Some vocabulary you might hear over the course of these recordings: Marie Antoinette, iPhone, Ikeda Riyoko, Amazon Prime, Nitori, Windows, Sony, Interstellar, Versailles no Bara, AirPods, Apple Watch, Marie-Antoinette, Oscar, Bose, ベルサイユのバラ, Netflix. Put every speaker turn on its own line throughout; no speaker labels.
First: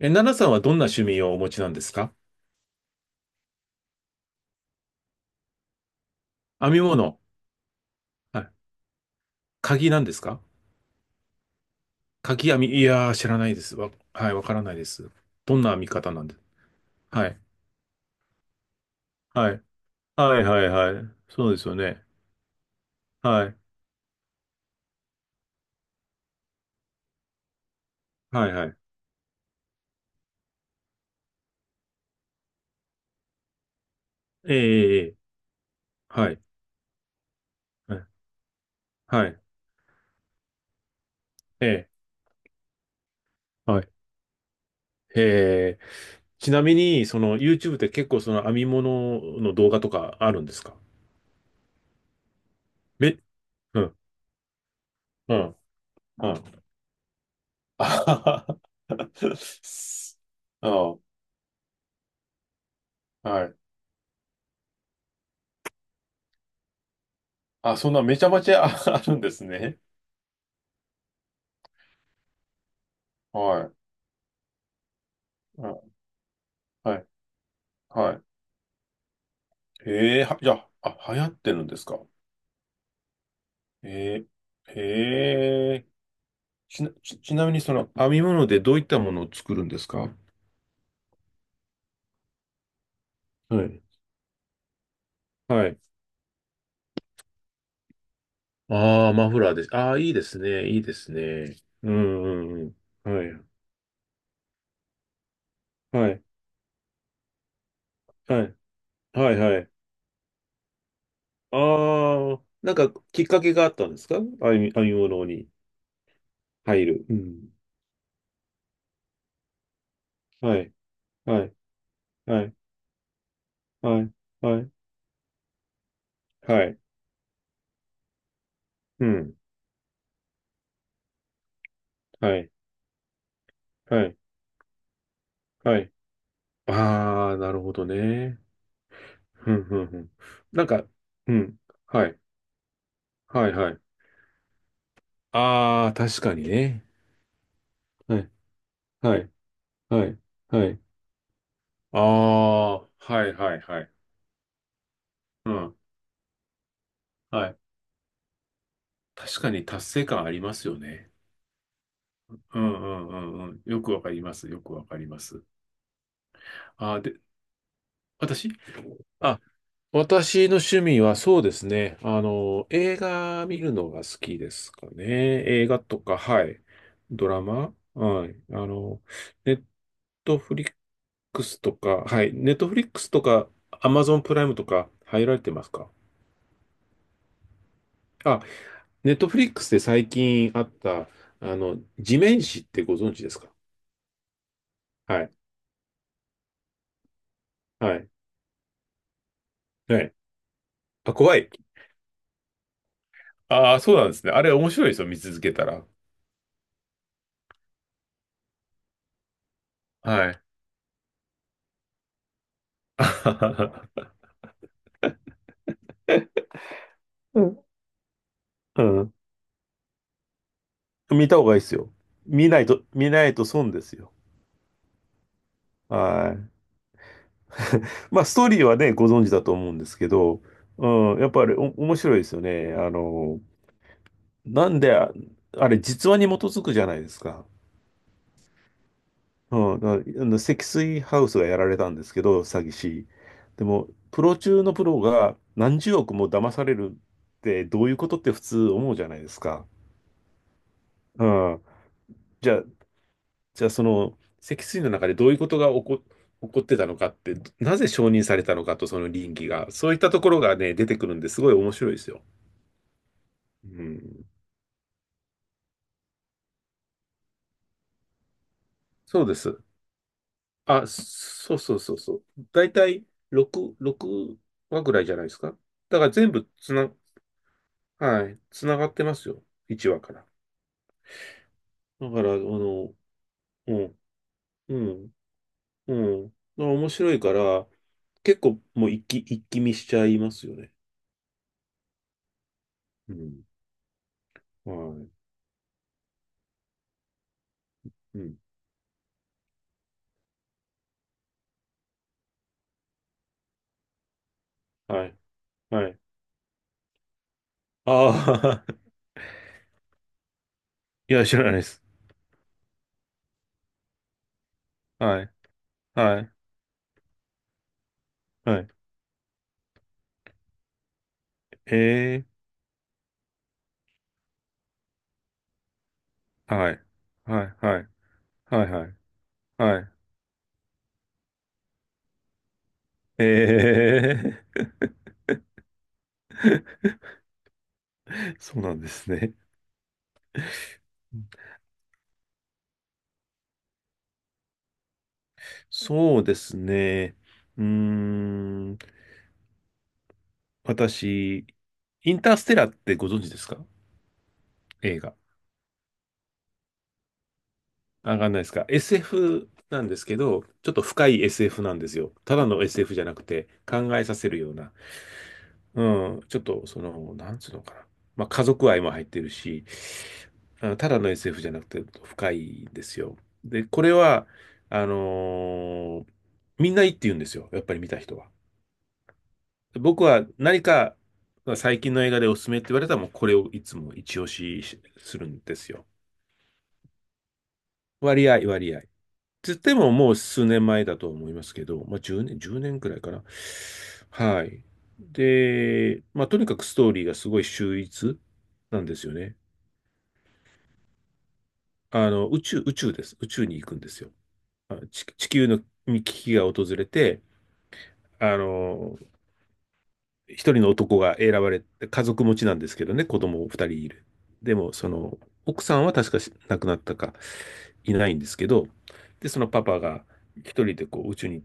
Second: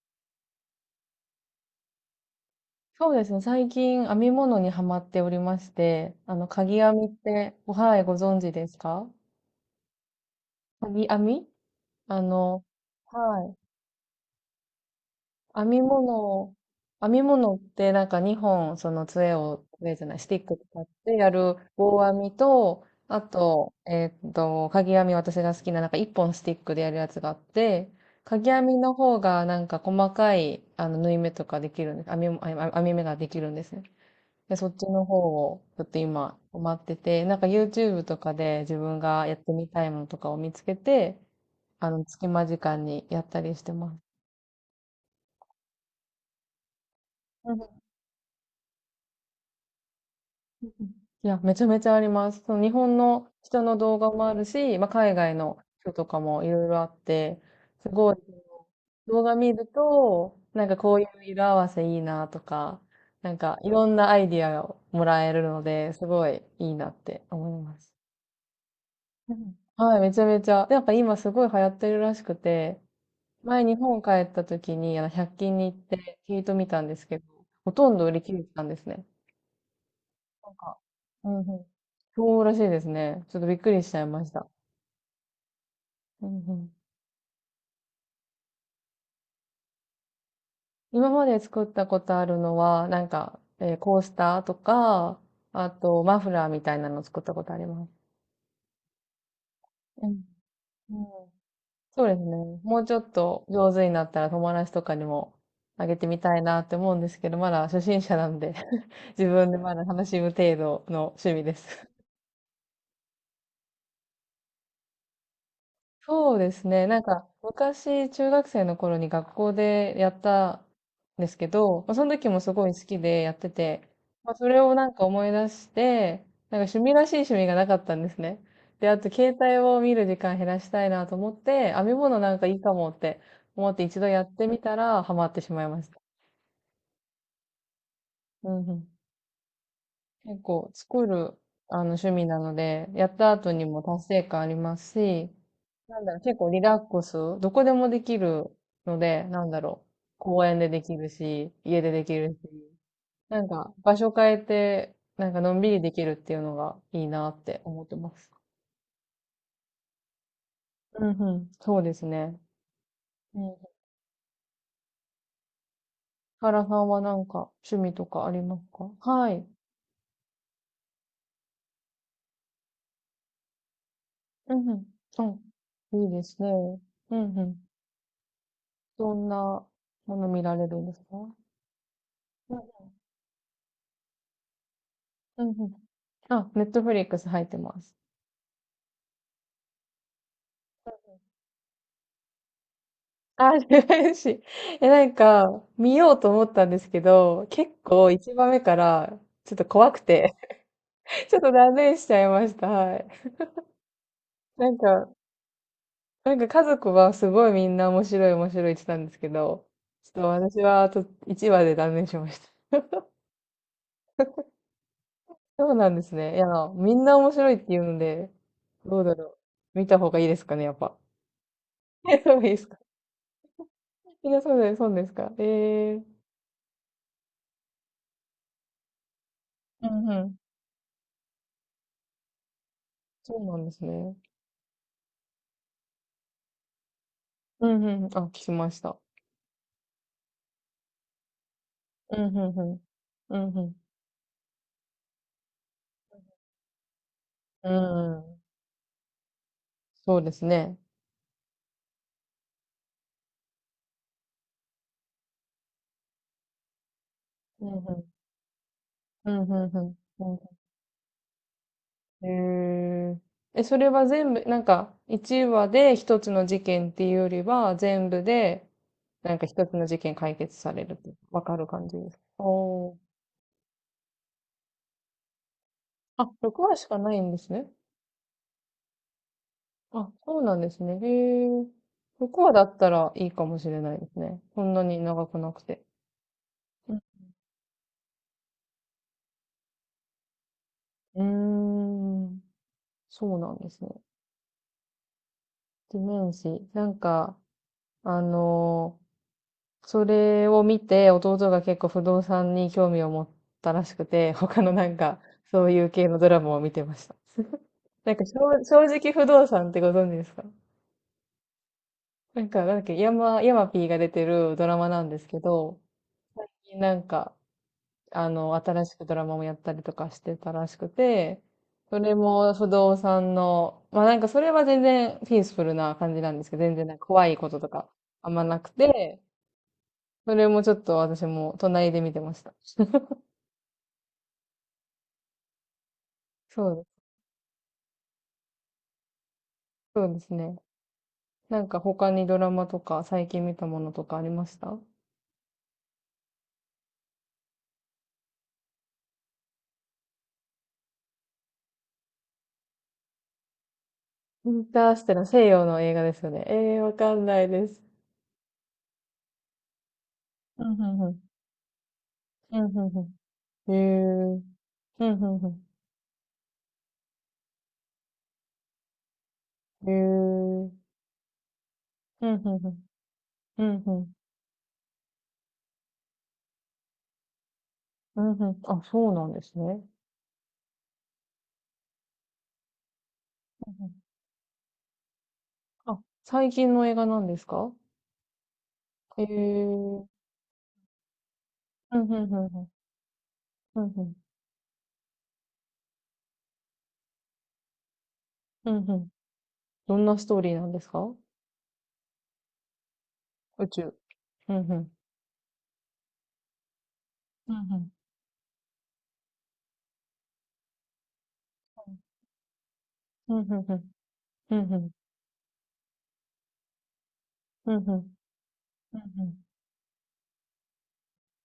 え、奈々さんはどんな趣味をお持ちなんですか？
そうですね、最近編み物にはまっておりまして、か
編
ぎ
み
編みっ
物。
て、はい、ご存
は
知
い。
ですか？
鍵なんですか？
かぎ編み。あ
鍵編
の、
み。いやー、知ら
は
ない
い。
です。はい、わからないです。どん
編
な編
み
み方なんで
物
す？
を、編み
はい。
物ってなんか2本、その杖
はい。
を、杖じゃない、ステ
はい、
ィック
はい、
使っ
はい。
てや
そう
る
ですよね。
棒編みと、あ
はい。
と、かぎ編み私が好きな、なんか1本スティックでやるやつがあって、か
は
ぎ
い、
編
はい。
みの方がなんか細かい、縫い目とかできるんです。編み目ができるんですね。
え
で、そっち
え、
の
ええ、
方をちょっと
は
今
い。
待ってて、なんか
は
YouTube
い。
とかで自分が
は
やっ
い。
てみたいものとかを見つけて、
ええ、
隙間時間にやったりして
はい。
ます。
ええ、ちなみに、その
うんう
YouTube っ
ん
て結構その編み物の動画とかあるんです
う
か？
ん。いや、めちゃめちゃあります。その日本
め、
の人の
うん、
動画もあるし、まあ、海外
う
の
ん、
人とか
う
もい
ん。
ろいろあって、
あ
すごい
ははは。
動画見ると、なんかこうい う色合わせいいなとか、
あ
な
あ、
ん
はい。
かいろんなアイディアをもらえるので、すごいいいなって思い
あ、
ま
そん
す。
なめちゃめちゃあ あるんで
う
す
ん
ね。
はい、めちゃめちゃ。でやっぱ今すごい流行ってるらしくて、前
は
日本帰った時に100均
い。
に行
あ、
って聞いてみたんで
は
す
い。
けど、ほとんど売
は
り
い。
切れてたんですね。
ええは、じ
な
ゃ
んか、
あ、あ、流行
う
っ
んう
てる
ん。
んですか？
そうらしいですね。ちょっとびっくりしちゃいま
え
した。
えええ
うんうん、
ちなみにその編み物でどういったものを作るんですか？
今まで作ったことあるのは、なんか、
はい。
コースターとか、
は
あ
い。
とマフラーみたいなのを作ったことあります。
ああ、マフラーです。ああ、
う
いいで
ん。
すね。いい
う
です
ん。
ね。う
そうです
ん
ね。
うん
もうちょっ
うん。は
と
い。
上手になったら友達とかにもあげて
は
み
い。
たいなって思うんですけど、まだ初心者なん
は
で
い。
自
はい。
分で
はい。
まだ楽しむ程度の趣味です。
ああ、なんかきっかけがあったんですか？編み物に
そうです
入
ね。なん
る。う
か、
ん。
昔、中学生の頃に学校でやった
は
ん
い。
です
は
け
い。
ど、まあ、その時も
は
す
い。
ごい好きでやってて、
はい。
まあ、そ
は
れ
い。
をなんか思い出して、な
は
んか趣
い。
味らしい趣味がなかったんですね。で、あ
う
と携
ん。
帯を見る時間減らしたいなと思って、編み物なん
は
か
い。
いいかもって思って一
は
度
い。
やってみたらハマってしまい
は
まし
い。
た。
ああ、なるほどね。
うんうん。
ふんふんふん。
結
なん
構
か、
作
う
る、
ん。は
趣
い。
味なので、やった
は
後
い、
に
はい。
も達成感ありますし、
ああ、
なんだろう、
確か
結
に
構リラッ
ね。
クス、どこでもでき
はい。
るの
は
で、
い。
なんだろう、
はい。
公園
は
で
い。
できるし、家で
あ
できるし、
あ、はい、
なん
はい、
か
はい。
場所変えて、なんか
う
のんび
ん。
りできるっていうのがいいなっ
はい。
て思ってます。
確かに達成感ありますよ
うん
ね。
うん、そうです
う
ね。
ん、うん、う
う
ん、う
ん。
ん。よくわかります。よくわかります。
原さん
あ
は
あ、
なんか趣味とかあり
私
ますか？は
あ
い。
私の趣味はそうですね。あの、映画見るのが好きで
うん
す
うん。
かね。映画
う
と
ん。いい
か、
です
は
ね。
い。
う
ド
ん
ラ
うん。
マはい。あの、
どん
ネ
な
ッ
もの
ト
見
フ
ら
リ
れ
ッ
るんですか？
クスとか、はい。ネ
う
ッ
ん
トフリックスとか、アマゾンプライムとか入られ
うん
て
う
ます
ん。
か？
あ、ネットフリックス入ってます。
あ、ネットフリックスで最近あった、あの、地面師ってご存知ですか？
あ、嬉しい。え、なん
はい。
か、見ようと思ったんですけど、結
はい。
構一番目から、ちょっと怖く
はい。
て
あ、
ち
怖
ょっ
い。
と断念しちゃいました。はい。
ああ、そうなんですね。あれ
な
面
ん
白いですよ、
か、
見続けたら。
なんか家族はすごいみんな面白い面白いって言ってたんですけど、ちょっと
はい。
私はあと1話で断念しました。そうなんですね。いや、みんな面
う
白いっ
ん。
て言うので、
う
どうだ
ん、
ろう。見た方がいいですかね、やっぱ。
見た方がいいですよ。
え、そう
見
で
な
す
い
か。
と、見ないと損ですよ。
みんなそうです、そうですか。ええー。
はい。まあ、ストーリーはね、ご存知だと思うんで
う
す
ん
け
うん。
ど、うん、やっぱりお面白いですよね。あ
そ
の、
うなんですね。
なんで、あれ、実話に基づくじゃないですか。
うんうんうん、あ、聞きました。
うん、だからあの積水ハウスがやられたんです
う
け
ん、う
ど、
んう
詐欺
ん。
師。
う
で
ん、ん。
も、プロ中のプロが何十億も騙されるって
う
どういうこ
んう
とって
ん。
普通思うじゃないですか。
そうですね。
うん。じゃあ、じゃあ、その、脊椎の中でどういうことが起こ、起こってたのかって、
うん、
なぜ
うん。
承認されたのかと、その
う
倫
ん、
理
う
が。そうい
ん
ったところが
う
ね、出てくるんですごい面白いですよ。
ん、へえ。え、そ
う
れは
ん。
全部、なんか、1話で1つの事件っていうよりは、全部で、
そう
な
で
んか
す。
1つの事件解決され
あ、
ると、わ
そ
か
う
る
そう
感
そ
じ
う
で
そ
すか？
う。だいた
お
い
ー。
6話ぐらいじゃないですか。だから
あ、
全部
6
つ
話し
な、
かないんですね。
はい、つながってますよ。1話
あ、
から。
そうなんですね。へえ。
だから、あ
6話だった
の、
らいいかもし
う
れない
ん、
ですね。そん
う
なに
ん、
長くなくて。
うん。まあ面
うん。
白いから、結構もう一気、一気見しちゃいますよね。
うーん。
う
そう
ん。
なんですね。
はい。
地面師。なんか、
う
あ
ん。
のーそれを見て、弟が結構不動産に興味を持ったらしくて、他のなん
はい。
か、そうい
は
う
い。
系のドラマを見てました。なんか、
ああ、
正直不動産ってご存知ですか？
いや、知らないです。
なんか、なんだっけ、ヤマピーが出てるドラマなんで
は
す
い、
けど、
はい、
最近なんか、
はい。
新しくドラマもやったりとかしてたらしくて、それ
え
も不動産の、まあなんかそれは全然ピースフルな感じなんですけど、
は
全
い、
然なんか怖い
は
こ
い、
とと
はい、
かあんまな
は
く
い、はい、
て、
はい。
それもちょっと私も隣で見てました。
え
そうで
ー、
す。
そうなんですね。
そうですね。なんか他にドラマとか最近見たものとかありました？
そうですね。うーん、私、インターステラーってご存知ですか？
インター
映
ステ
画。
ラー西洋の映画ですよね。ええー、わかんないです。
あ、わかんないですか？ SF なんですけど、
う
ち
ん
ょっ
う
と
んう
深
ん。
い SF なんですよ。ただ
う
の
んう
SF じゃな
ん
くて、
うん。ええ
考えさせる
ー。
ような。
うんうんうん。
うん、ちょっと、その、なんつうのかな。まあ、家族愛も入ってるし、
ええー。
ただの SF じゃなくて
う
深
んうん
い
う
んで
ん。
すよ。
う
で、こ
ん
れ
うん。
は、あのーみんないいって言うんですよ。やっぱり見た人
う
は。
んうん。あ、そうなんですね。
僕は何か最近の映画でおすすめって言われたらもうこれをい
う
つ
んう
も
ん、
一押しするんですよ。
あ、最近の映画なんですか？
割合、割合。
ええ
つっても
ー。
もう数年前だと思いますけど、
う
ま
ん
あ10
うんう
年、1
んうん。
年くらいかな。
うんうん。
はい。で、まあとにかくストーリーがすごい秀逸
うん
なん
う
です
ん。
よね。
どんなストーリーなんですか？
あの、宇宙です。宇宙に
宇
行くんで
宙。
すよ。
うんうん。
地球のに危機が訪れて、
うんうん
あの、一人の男が選ばれて、家族持ちなんですけどね、子
うん
供二
う
人
ん
いる。で
う
も、
んう
そ
ん
の、奥さんは確かし亡くなったか
うんうん
い
う
な
ん
いんですけど、で、そのパパが一人でこう宇宙に行っ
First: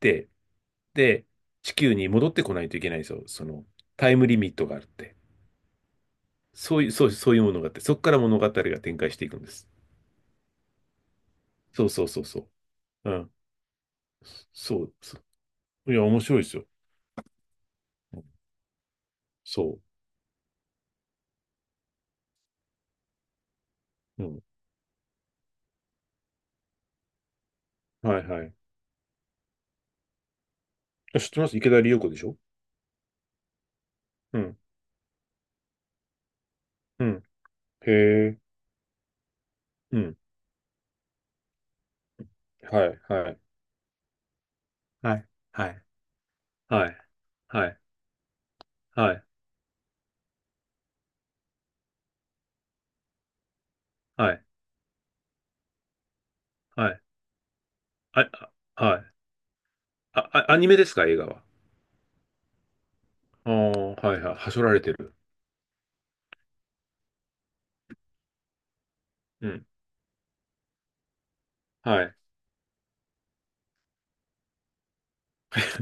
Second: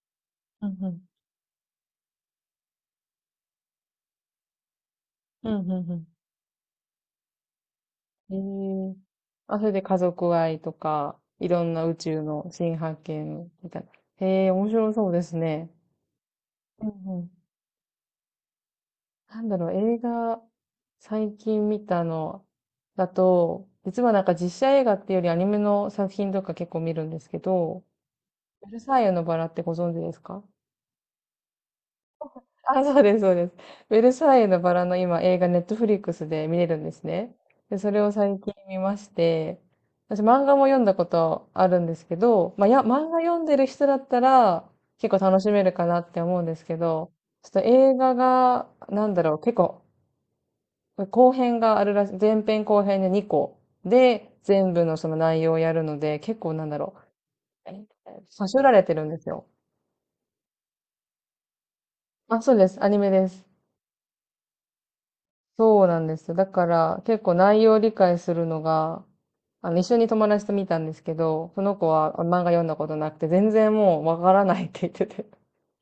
て、
うんうんうん
で、地球に戻ってこないといけないんですよ。その、タイムリミットがあるって。
うんうん。
そういう、そう、そういうものがあって、そこから
え
物語が
え。
展開していくんで
あ、そ
す。
れで家族愛とか、いろんな
そう
宇
そうそ
宙
うそ
の新発
う。うん。
見みたいな。へえ、面
そ
白
う、
そう
そ
ですね。
う。いや、面白いですよ。
うんうん。
うん、
なんだろう、
そ
映画、最近見たのだと、実はな
う。
ん
う
か
ん。
実写映画っていうよりアニメの作品とか結構見るんですけど、
はいはい。
ベルサイユのバラってご存知ですか？
あ、知ってます。池田理代子でしょ？
あ、そうです、そうです。ベルサ
う
イユ
ん。
のバラの今映画ネットフリックスで見れるんです
うん。
ね。で、そ
へ
れを最
え。
近見まして、
うん。
私漫画も読んだことあるんですけど、まあ、
はい、
漫画
は
読
い。
んでる人だったら結
は
構
い、
楽しめ
は
る
い、
かなって思うんですけ
はい、
ど、ちょっと映画が、な
は
んだ
い、
ろう、結構、後編があるらしい、前編後編で2個
は
で
い、
全部のその内容をやるので、結構なんだ
は
ろ
い、
う、えー
はい。
さ
あ、
しょられ
あ
て
は
る
い。
んですよ。
あ、あ、アニメですか？映画は。
あ、そうです。アニメです。
ああ、はいはい。はしょられてる。
そうなんですよ。だから結構内容を理解するのが、
うん。
一緒に友達と見たんですけど、その子
は
は
い。
漫画読んだことなくて、全然もうわからないって言ってて。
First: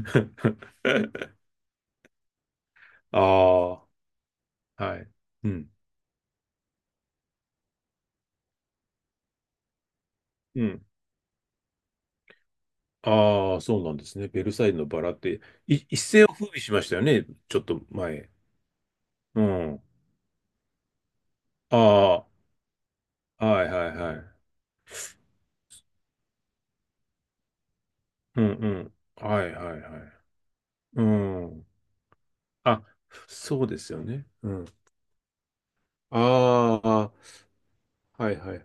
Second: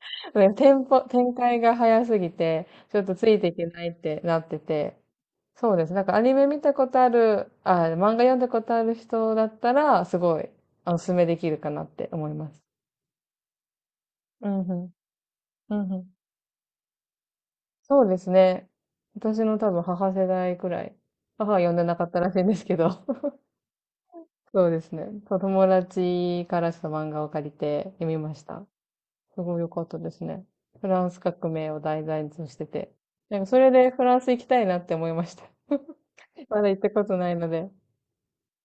でテンポ、展 開が早すぎて、ちょっとついていけな
あ
いってなって
あ、
て。
はい。うん。
そうです。なんかアニメ見たことある、漫画読んだことある人だったら、すごい、
うん。
おすすめできるかなって思います。
ああ、そうなんですね。ベ
う
ル
ん
サイ
う
ユの
ん。
バラって、
うんう
一
ん。
世を風靡しましたよね。ちょっと
そうです
前。
ね。私
う
の多分
ん。
母世代くらい。母は読んでなかった
あ
らしいんですけど。
あ、はいはいはい。
そうですね。そう、友達からちょっと漫画を借りて読みま
う
し
ん
た。
うん。
す
はい
ごい良
は
か
い
っ
は
た
い。
ですね。フ
う
ランス革
ん。
命を題材として
あ、
て。なんかそ
そう
れ
で
で
すよ
フラン
ね。
ス行き
う
た
ん。
いなって思いました。まだ行っ
あ
たこ
あ、
とないので。
はいはい。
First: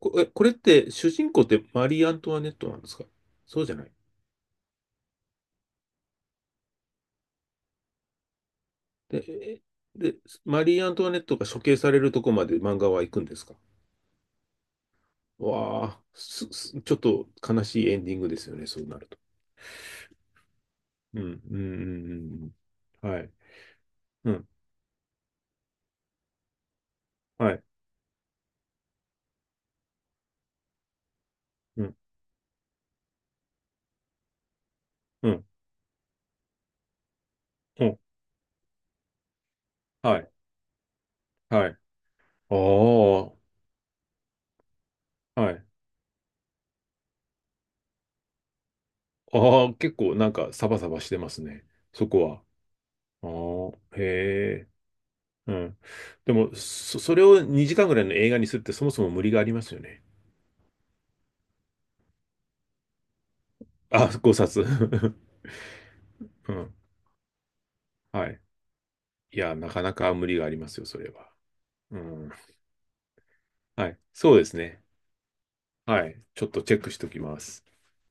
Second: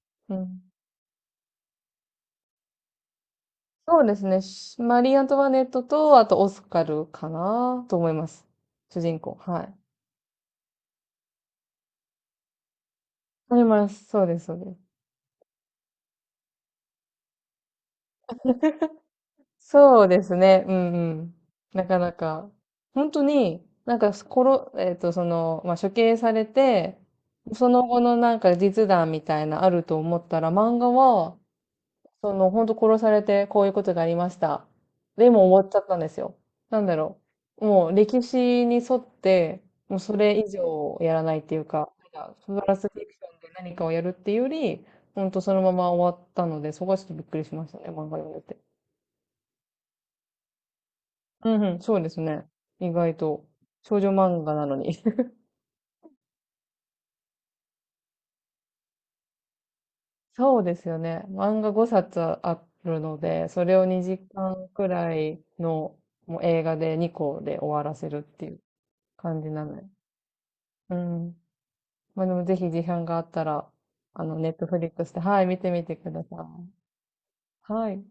う
これっ
ん。
て主人公ってマリー・アントワネットなんですか？そうじゃない。
そうですね。マリー・アントワネットと、あとオスカルかなと思います。主人
で、
公。
え
はい。
で、マリー・アントワネットが処刑されるとこまで漫画は行くんですか？
あります。そうです、そうです。
わあ、ちょっと悲しいエンディングですよね、そうなると。
そうですね。うんう
うん、う
ん。
ん、うん、
なかな
うん
か。
う
本
ん。は
当
い、
に、なんか、
う
こ
ん、
ろ、えっと、その、まあ、処刑されて、
はい、
その後のなんか実弾みたいなあると思ったら、漫画は、
うん、
その、本当殺されてこういうことがありました。
う
で
ん、
も終わっちゃったんですよ。なんだろう。
う
もう
ん、
歴史に沿って、もうそ
はい、
れ以上やらないっていう
はい。あ
か、なんかフランスフィクシ
あ、
ョンで何かをやるっていうより、本当
は
その
い。
まま終わったので、そこはちょっとびっくりしましたね、漫画読んでて。
ああ、結構なんかサバサバしてます
うん
ね、
うん、そう
そ
です
こは。
ね。意外と。
ああ、
少
へ
女漫画な
え、
のに。
うん。でも、それを2時間ぐらいの映画にするってそもそも無理がありますよね。
そうですよね。漫画5冊あるので、それを
あ、
2
5
時
冊。
間くらい のもう
う
映
ん、
画で2個で終わらせるっ
はい。
ていう
い
感じ
や、
な
な
の
か
で。
なか無理がありますよ、
う
それは。
ん。
う
まあ
ん、
でもぜひ時間があったら、
はい。そうで
ネッ
す
トフ
ね。
リックスで、はい、見てみて
は
くだ
い。
さ
ちょっと
い。
チェックしておきます。
はい。